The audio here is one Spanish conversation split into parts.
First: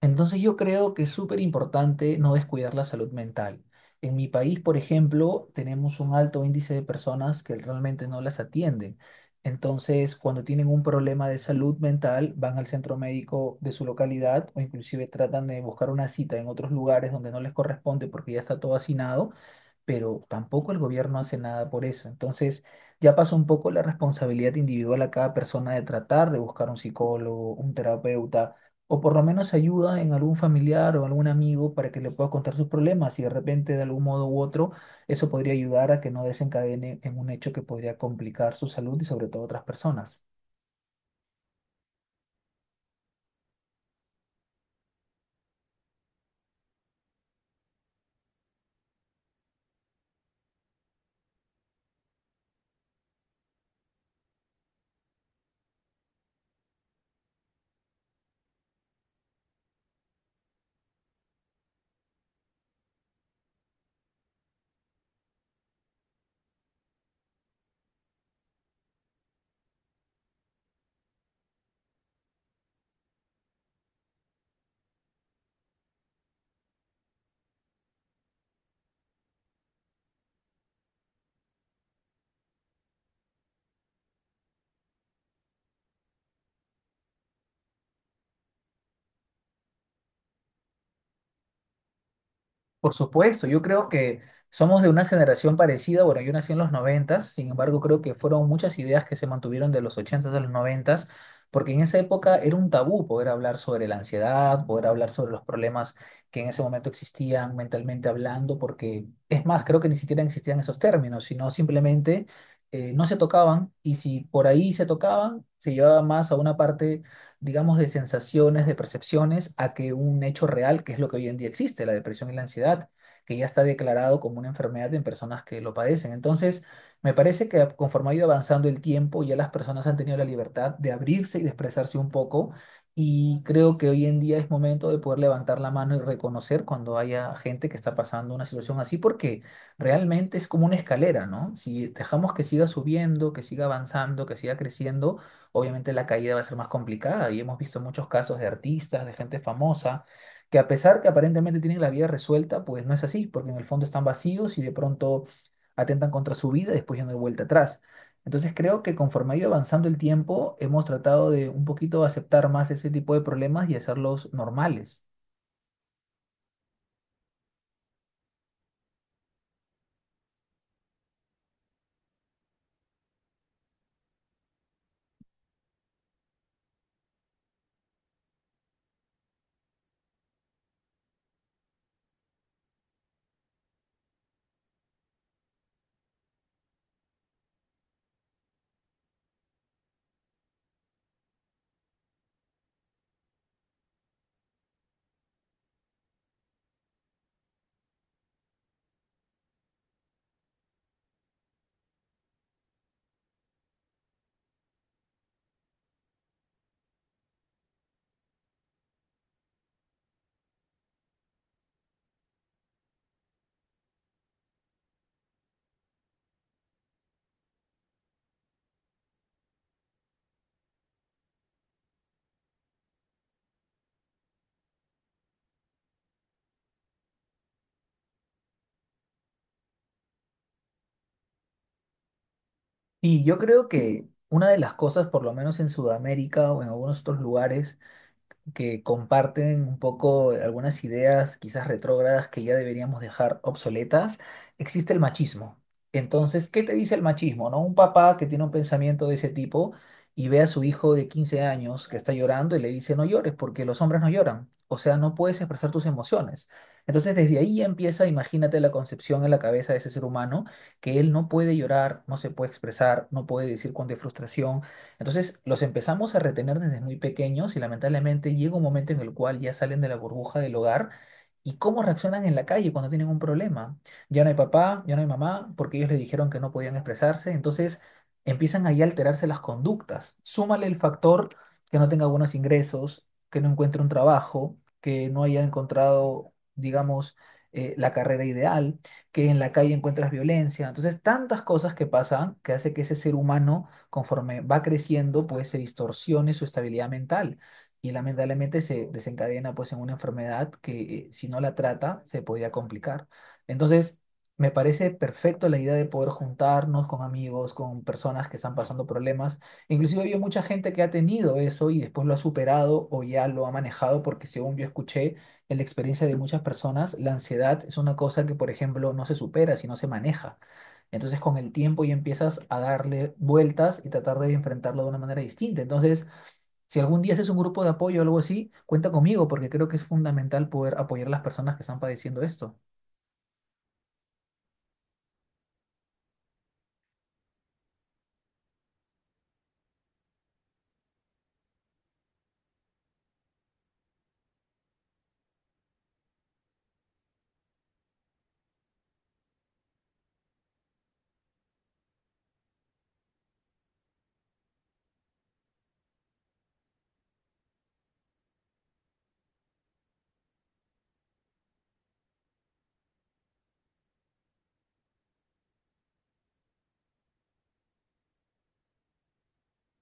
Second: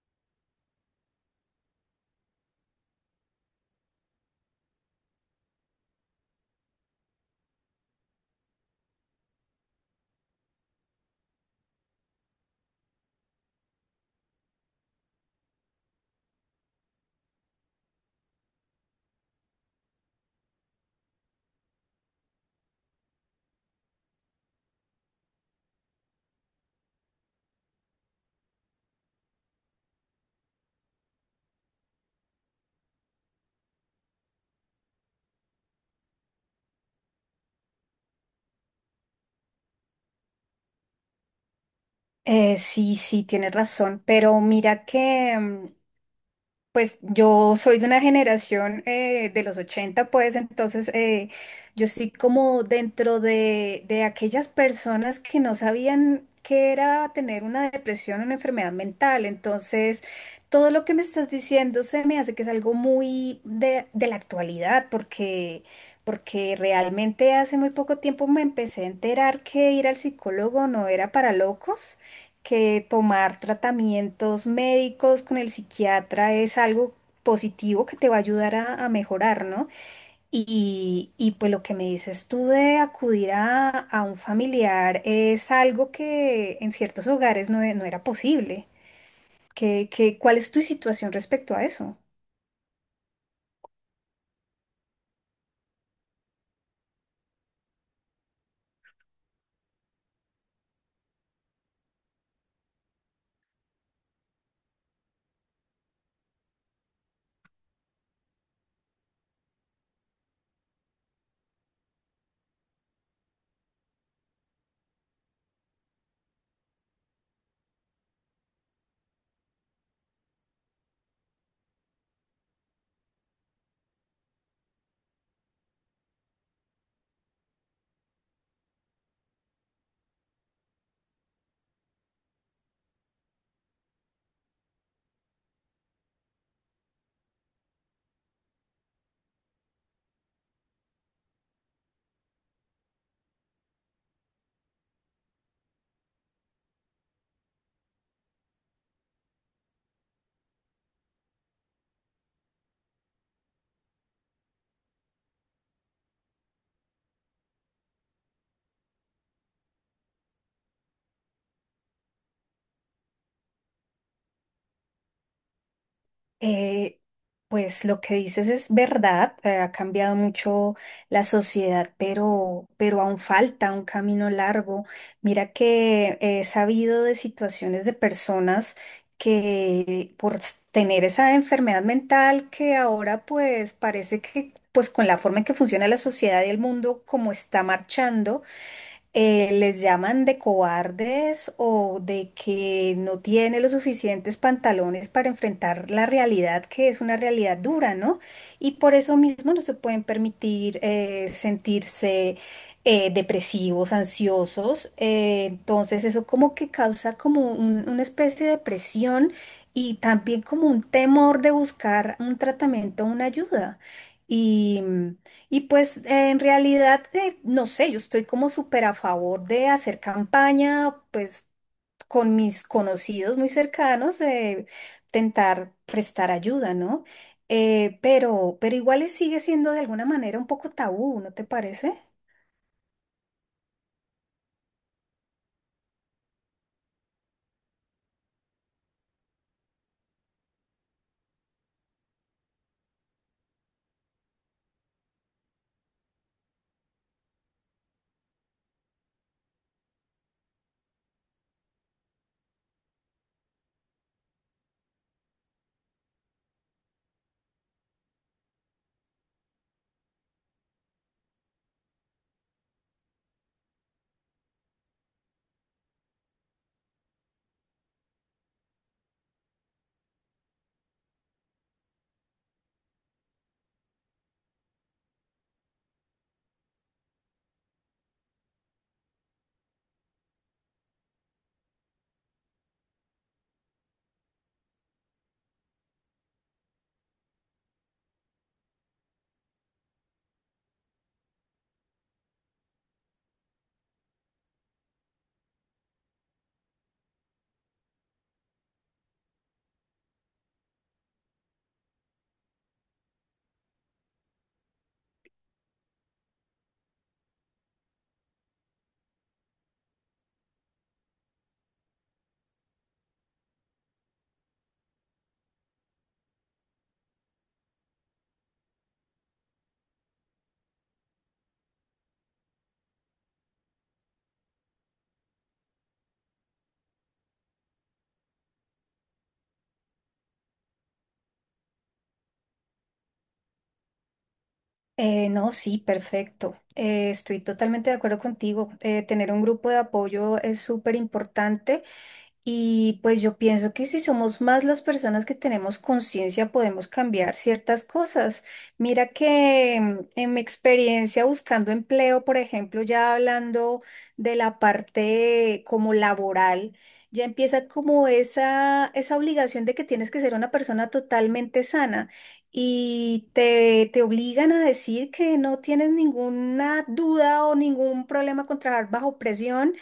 Entonces yo creo que es súper importante no descuidar la salud mental. En mi país, por ejemplo, tenemos un alto índice de personas que realmente no las atienden. Entonces, cuando tienen un problema de salud mental, van al centro médico de su localidad o inclusive tratan de buscar una cita en otros lugares donde no les corresponde porque ya está todo hacinado, pero tampoco el gobierno hace nada por eso. Entonces, ya pasó un poco la responsabilidad individual a cada persona de tratar de buscar un psicólogo, un terapeuta, o por lo menos ayuda en algún familiar o algún amigo para que le pueda contar sus problemas y de repente, de algún modo u otro, eso podría ayudar a que no desencadene en un hecho que podría complicar su salud y sobre todo otras personas. Sí, sí, tienes razón, pero mira que, pues yo soy de una generación de los 80, pues entonces yo estoy como dentro de aquellas personas que no sabían qué era tener una depresión o una enfermedad mental, entonces todo lo que me estás diciendo se me hace que es algo muy de la actualidad, porque... Porque realmente hace muy poco tiempo me empecé a enterar que ir al psicólogo no era para locos, que tomar tratamientos médicos con el psiquiatra es algo positivo que te va a ayudar a mejorar, ¿no? Y pues lo que me dices tú de acudir a un familiar es algo que en ciertos hogares no, no era posible. Cuál es tu situación respecto a eso? Por supuesto, yo creo que somos de una generación parecida. Bueno, yo nací en los noventas, sin embargo, creo que fueron muchas ideas que se mantuvieron de los ochentas s a los noventas, porque en esa época era un tabú poder hablar sobre la ansiedad, poder hablar sobre los problemas que en ese momento existían mentalmente hablando, porque es más, creo que ni siquiera existían esos términos, sino simplemente no se tocaban, y si por ahí se tocaban, se llevaba más a una parte, digamos, de sensaciones, de percepciones, a que un hecho real, que es lo que hoy en día existe, la depresión y la ansiedad, que ya está declarado como una enfermedad en personas que lo padecen. Entonces, me parece que conforme ha ido avanzando el tiempo, ya las personas han tenido la libertad de abrirse y de expresarse un poco. Y creo que hoy en día es momento de poder levantar la mano y reconocer cuando haya gente que está pasando una situación así, porque realmente es como una escalera, ¿no? Si dejamos que siga subiendo, que siga avanzando, que siga creciendo, obviamente la caída va a ser más complicada, y hemos visto muchos casos de artistas, de gente famosa, que a pesar que aparentemente tienen la vida resuelta, pues no es así, porque en el fondo están vacíos y de pronto atentan contra su vida y después ya no hay vuelta atrás. Entonces creo que conforme ha ido avanzando el tiempo, hemos tratado de un poquito aceptar más ese tipo de problemas y hacerlos normales. Eh, pues lo que dices es verdad, ha cambiado mucho la sociedad, pero aún falta un camino largo. Mira que he sabido de situaciones de personas que tener esa enfermedad mental que ahora pues parece que pues con la forma en que funciona la sociedad y el mundo como está marchando, les llaman de cobardes o de que no tiene los suficientes pantalones para enfrentar la realidad, que es una realidad dura, ¿no? Y por eso mismo no se pueden permitir sentirse depresivos, ansiosos. Entonces eso como que causa como una especie de presión y también como un temor de buscar un tratamiento, una ayuda. Y pues en realidad, no sé, yo estoy como súper a favor de hacer campaña, pues con mis conocidos muy cercanos, de intentar prestar ayuda, ¿no? Pero igual sigue siendo de alguna manera un poco tabú, ¿no te parece? Y yo creo que una de las cosas, por lo menos en Sudamérica o en algunos otros lugares, que comparten un poco algunas ideas quizás retrógradas que ya deberíamos dejar obsoletas, existe el machismo. Entonces, ¿qué te dice el machismo, no? Un papá que tiene un pensamiento de ese tipo y ve a su hijo de 15 años que está llorando y le dice, no llores porque los hombres no lloran. O sea, no puedes expresar tus emociones. Entonces, desde ahí empieza, imagínate la concepción en la cabeza de ese ser humano, que él no puede llorar, no se puede expresar, no puede decir cuando hay frustración, entonces los empezamos a retener desde muy pequeños y lamentablemente llega un momento en el cual ya salen de la burbuja del hogar y cómo reaccionan en la calle cuando tienen un problema. Ya no hay papá, ya no hay mamá, porque ellos les dijeron que no podían expresarse, entonces empiezan ahí a alterarse las conductas. Súmale el factor que no tenga buenos ingresos, que no encuentre un trabajo, que no haya encontrado, digamos, la carrera ideal, que en la calle encuentras violencia. Entonces, tantas cosas que pasan que hace que ese ser humano conforme va creciendo, pues se distorsione su estabilidad mental y lamentablemente se desencadena pues en una enfermedad que, si no la trata se podría complicar. Entonces, me parece perfecto la idea de poder juntarnos con amigos, con personas que están pasando problemas. Inclusive había mucha gente que ha tenido eso y después lo ha superado o ya lo ha manejado, porque según yo escuché en la experiencia de muchas personas, la ansiedad es una cosa que, por ejemplo, no se supera, sino se maneja. Entonces con el tiempo ya empiezas a darle vueltas y tratar de enfrentarlo de una manera distinta. Entonces, si algún día haces un grupo de apoyo o algo así, cuenta conmigo porque creo que es fundamental poder apoyar a las personas que están padeciendo esto. No, sí, perfecto. Estoy totalmente de acuerdo contigo. Tener un grupo de apoyo es súper importante. Y pues yo pienso que si somos más las personas que tenemos conciencia, podemos cambiar ciertas cosas. Mira que en mi experiencia buscando empleo, por ejemplo, ya hablando de la parte como laboral, ya empieza como esa obligación de que tienes que ser una persona totalmente sana. Y te obligan a decir que no tienes ninguna duda o ningún problema con trabajar bajo presión,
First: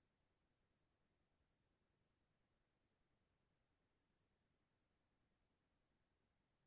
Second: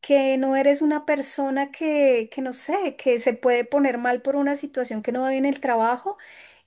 que no eres una persona que no sé, que se puede poner mal por una situación que no va bien en el trabajo,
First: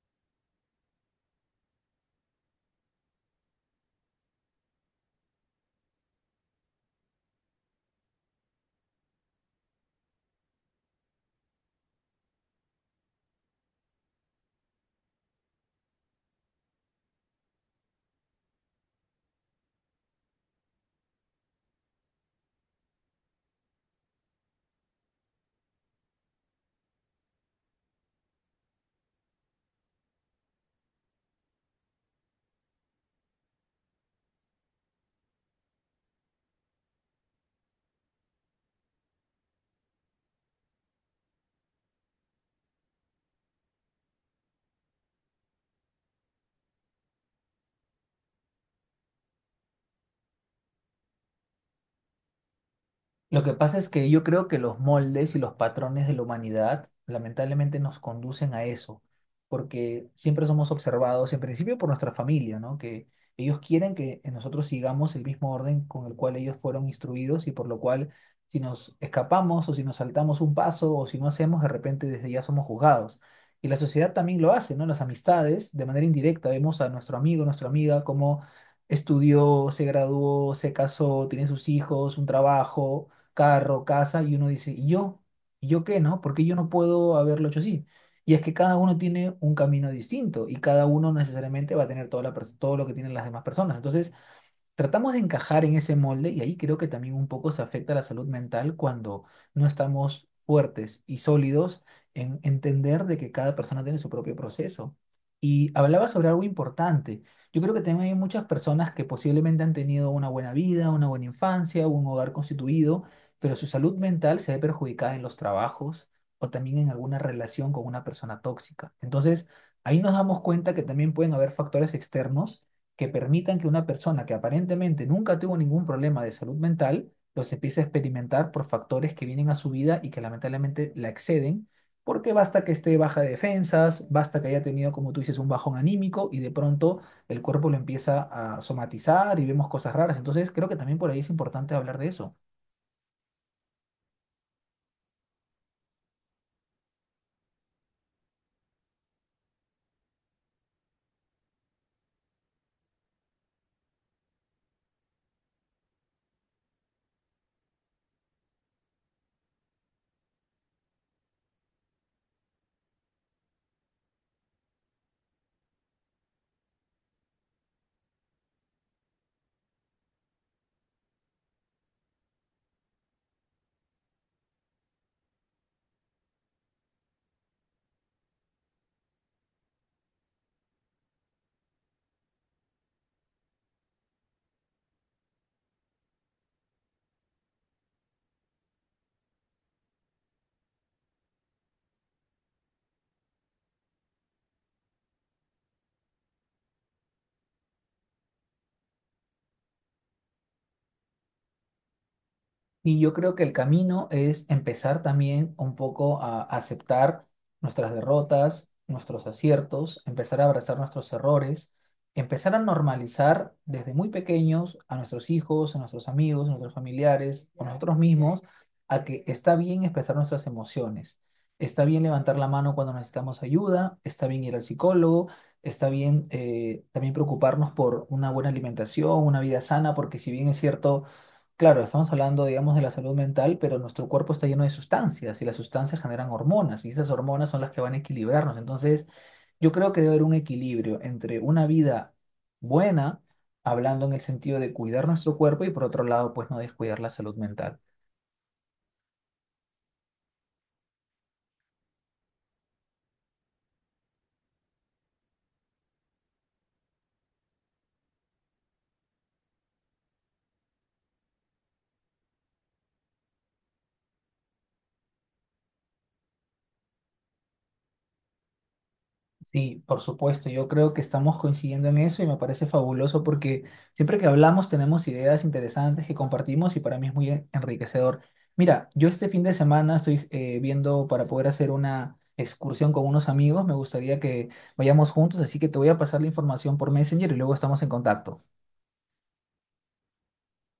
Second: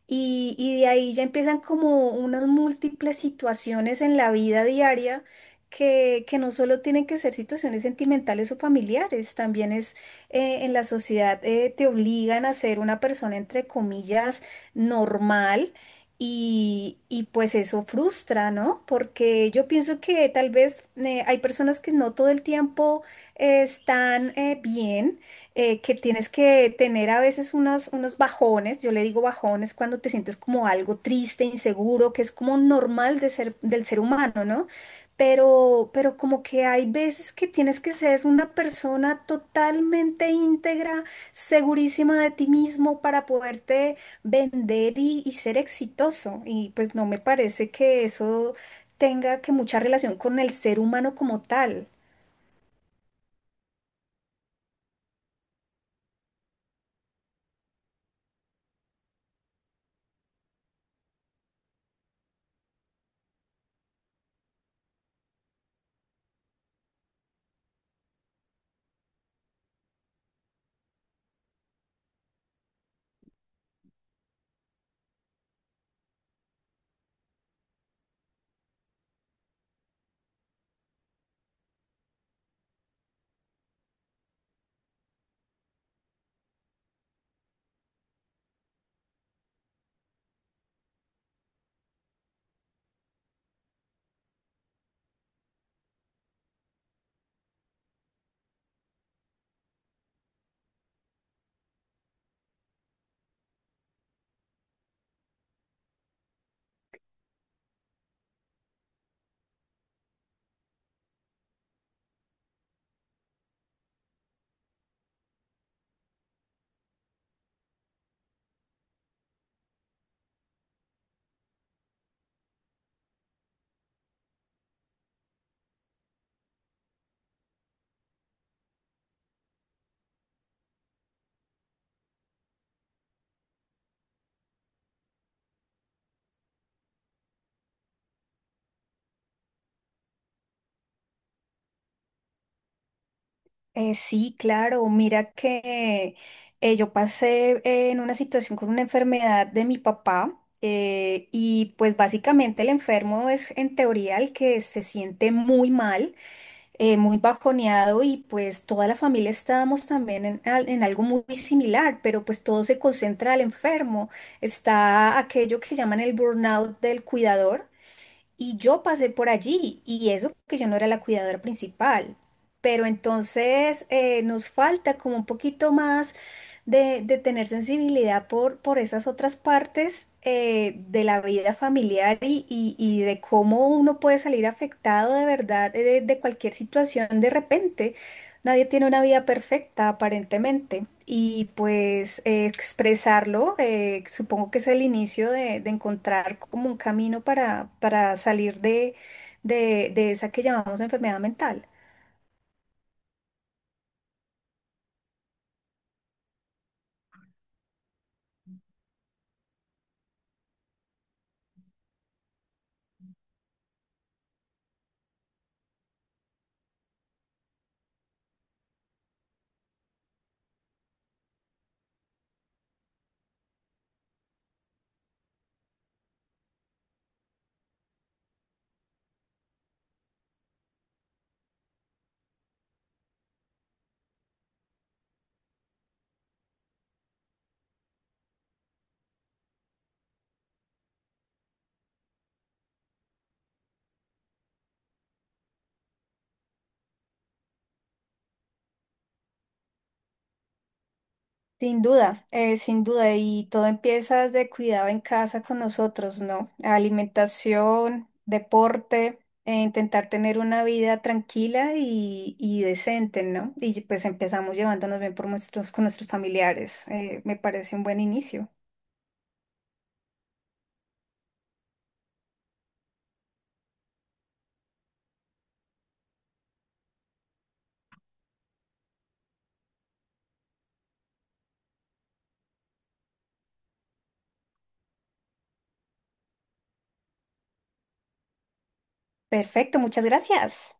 y de ahí ya empiezan como unas múltiples situaciones en la vida diaria que no solo tienen que ser situaciones sentimentales o familiares, también es en la sociedad te obligan a ser una persona entre comillas normal, y pues eso frustra, ¿no? Porque yo pienso que tal vez hay personas que no todo el tiempo están bien, que tienes que tener a veces unos bajones, yo le digo bajones cuando te sientes como algo triste, inseguro, que es como normal de ser, del ser humano, ¿no? Pero como que hay veces que tienes que ser una persona totalmente íntegra, segurísima de ti mismo para poderte vender y ser exitoso. Y pues no me parece que eso tenga que mucha relación con el ser humano como tal. Lo que pasa es que yo creo que los moldes y los patrones de la humanidad lamentablemente nos conducen a eso, porque siempre somos observados, en principio por nuestra familia, ¿no? Que ellos quieren que nosotros sigamos el mismo orden con el cual ellos fueron instruidos y por lo cual si nos escapamos o si nos saltamos un paso o si no hacemos, de repente desde ya somos juzgados. Y la sociedad también lo hace, ¿no? Las amistades, de manera indirecta, vemos a nuestro amigo, nuestra amiga, cómo estudió, se graduó, se casó, tiene sus hijos, un trabajo, carro, casa, y uno dice, ¿y yo? ¿Y yo qué, no? ¿Por qué yo no puedo haberlo hecho así? Y es que cada uno tiene un camino distinto y cada uno necesariamente va a tener toda la, todo lo que tienen las demás personas. Entonces, tratamos de encajar en ese molde y ahí creo que también un poco se afecta la salud mental cuando no estamos fuertes y sólidos en entender de que cada persona tiene su propio proceso. Y hablaba sobre algo importante. Yo creo que también hay muchas personas que posiblemente han tenido una buena vida, una buena infancia, un hogar constituido, pero su salud mental se ve perjudicada en los trabajos o también en alguna relación con una persona tóxica. Entonces, ahí nos damos cuenta que también pueden haber factores externos que permitan que una persona que aparentemente nunca tuvo ningún problema de salud mental, los empiece a experimentar por factores que vienen a su vida y que lamentablemente la exceden, porque basta que esté baja de defensas, basta que haya tenido, como tú dices, un bajón anímico y de pronto el cuerpo lo empieza a somatizar y vemos cosas raras. Entonces creo que también por ahí es importante hablar de eso. Sí, claro. Mira que yo pasé en una situación con una enfermedad de mi papá y pues básicamente el enfermo es en teoría el que se siente muy mal, muy bajoneado y pues toda la familia estábamos también en, en algo muy similar, pero pues todo se concentra al enfermo. Está aquello que llaman el burnout del cuidador y yo pasé por allí, y eso que yo no era la cuidadora principal. Pero entonces nos falta como un poquito más de tener sensibilidad por esas otras partes de la vida familiar y, y de cómo uno puede salir afectado de verdad de cualquier situación de repente. Nadie tiene una vida perfecta, aparentemente, y pues expresarlo, supongo que es el inicio de encontrar como un camino para salir de, de esa que llamamos enfermedad mental. Y yo creo que el camino es empezar también un poco a aceptar nuestras derrotas, nuestros aciertos, empezar a abrazar nuestros errores, empezar a normalizar desde muy pequeños a nuestros hijos, a nuestros amigos, a nuestros familiares, a nosotros mismos, a que está bien expresar nuestras emociones, está bien levantar la mano cuando necesitamos ayuda, está bien ir al psicólogo, está bien también preocuparnos por una buena alimentación, una vida sana, porque si bien es cierto, claro, estamos hablando, digamos, de la salud mental, pero nuestro cuerpo está lleno de sustancias y las sustancias generan hormonas y esas hormonas son las que van a equilibrarnos. Entonces, yo creo que debe haber un equilibrio entre una vida buena, hablando en el sentido de cuidar nuestro cuerpo y por otro lado, pues no descuidar la salud mental. Sin duda, sin duda, y todo empieza desde cuidado en casa con nosotros, ¿no? Alimentación, deporte, intentar tener una vida tranquila y decente, ¿no? Y pues empezamos llevándonos bien por nuestros, con nuestros familiares. Me parece un buen inicio. Sí, por supuesto, yo creo que estamos coincidiendo en eso y me parece fabuloso porque siempre que hablamos tenemos ideas interesantes que compartimos y para mí es muy enriquecedor. Mira, yo este fin de semana estoy viendo para poder hacer una excursión con unos amigos, me gustaría que vayamos juntos, así que te voy a pasar la información por Messenger y luego estamos en contacto. Perfecto, muchas gracias.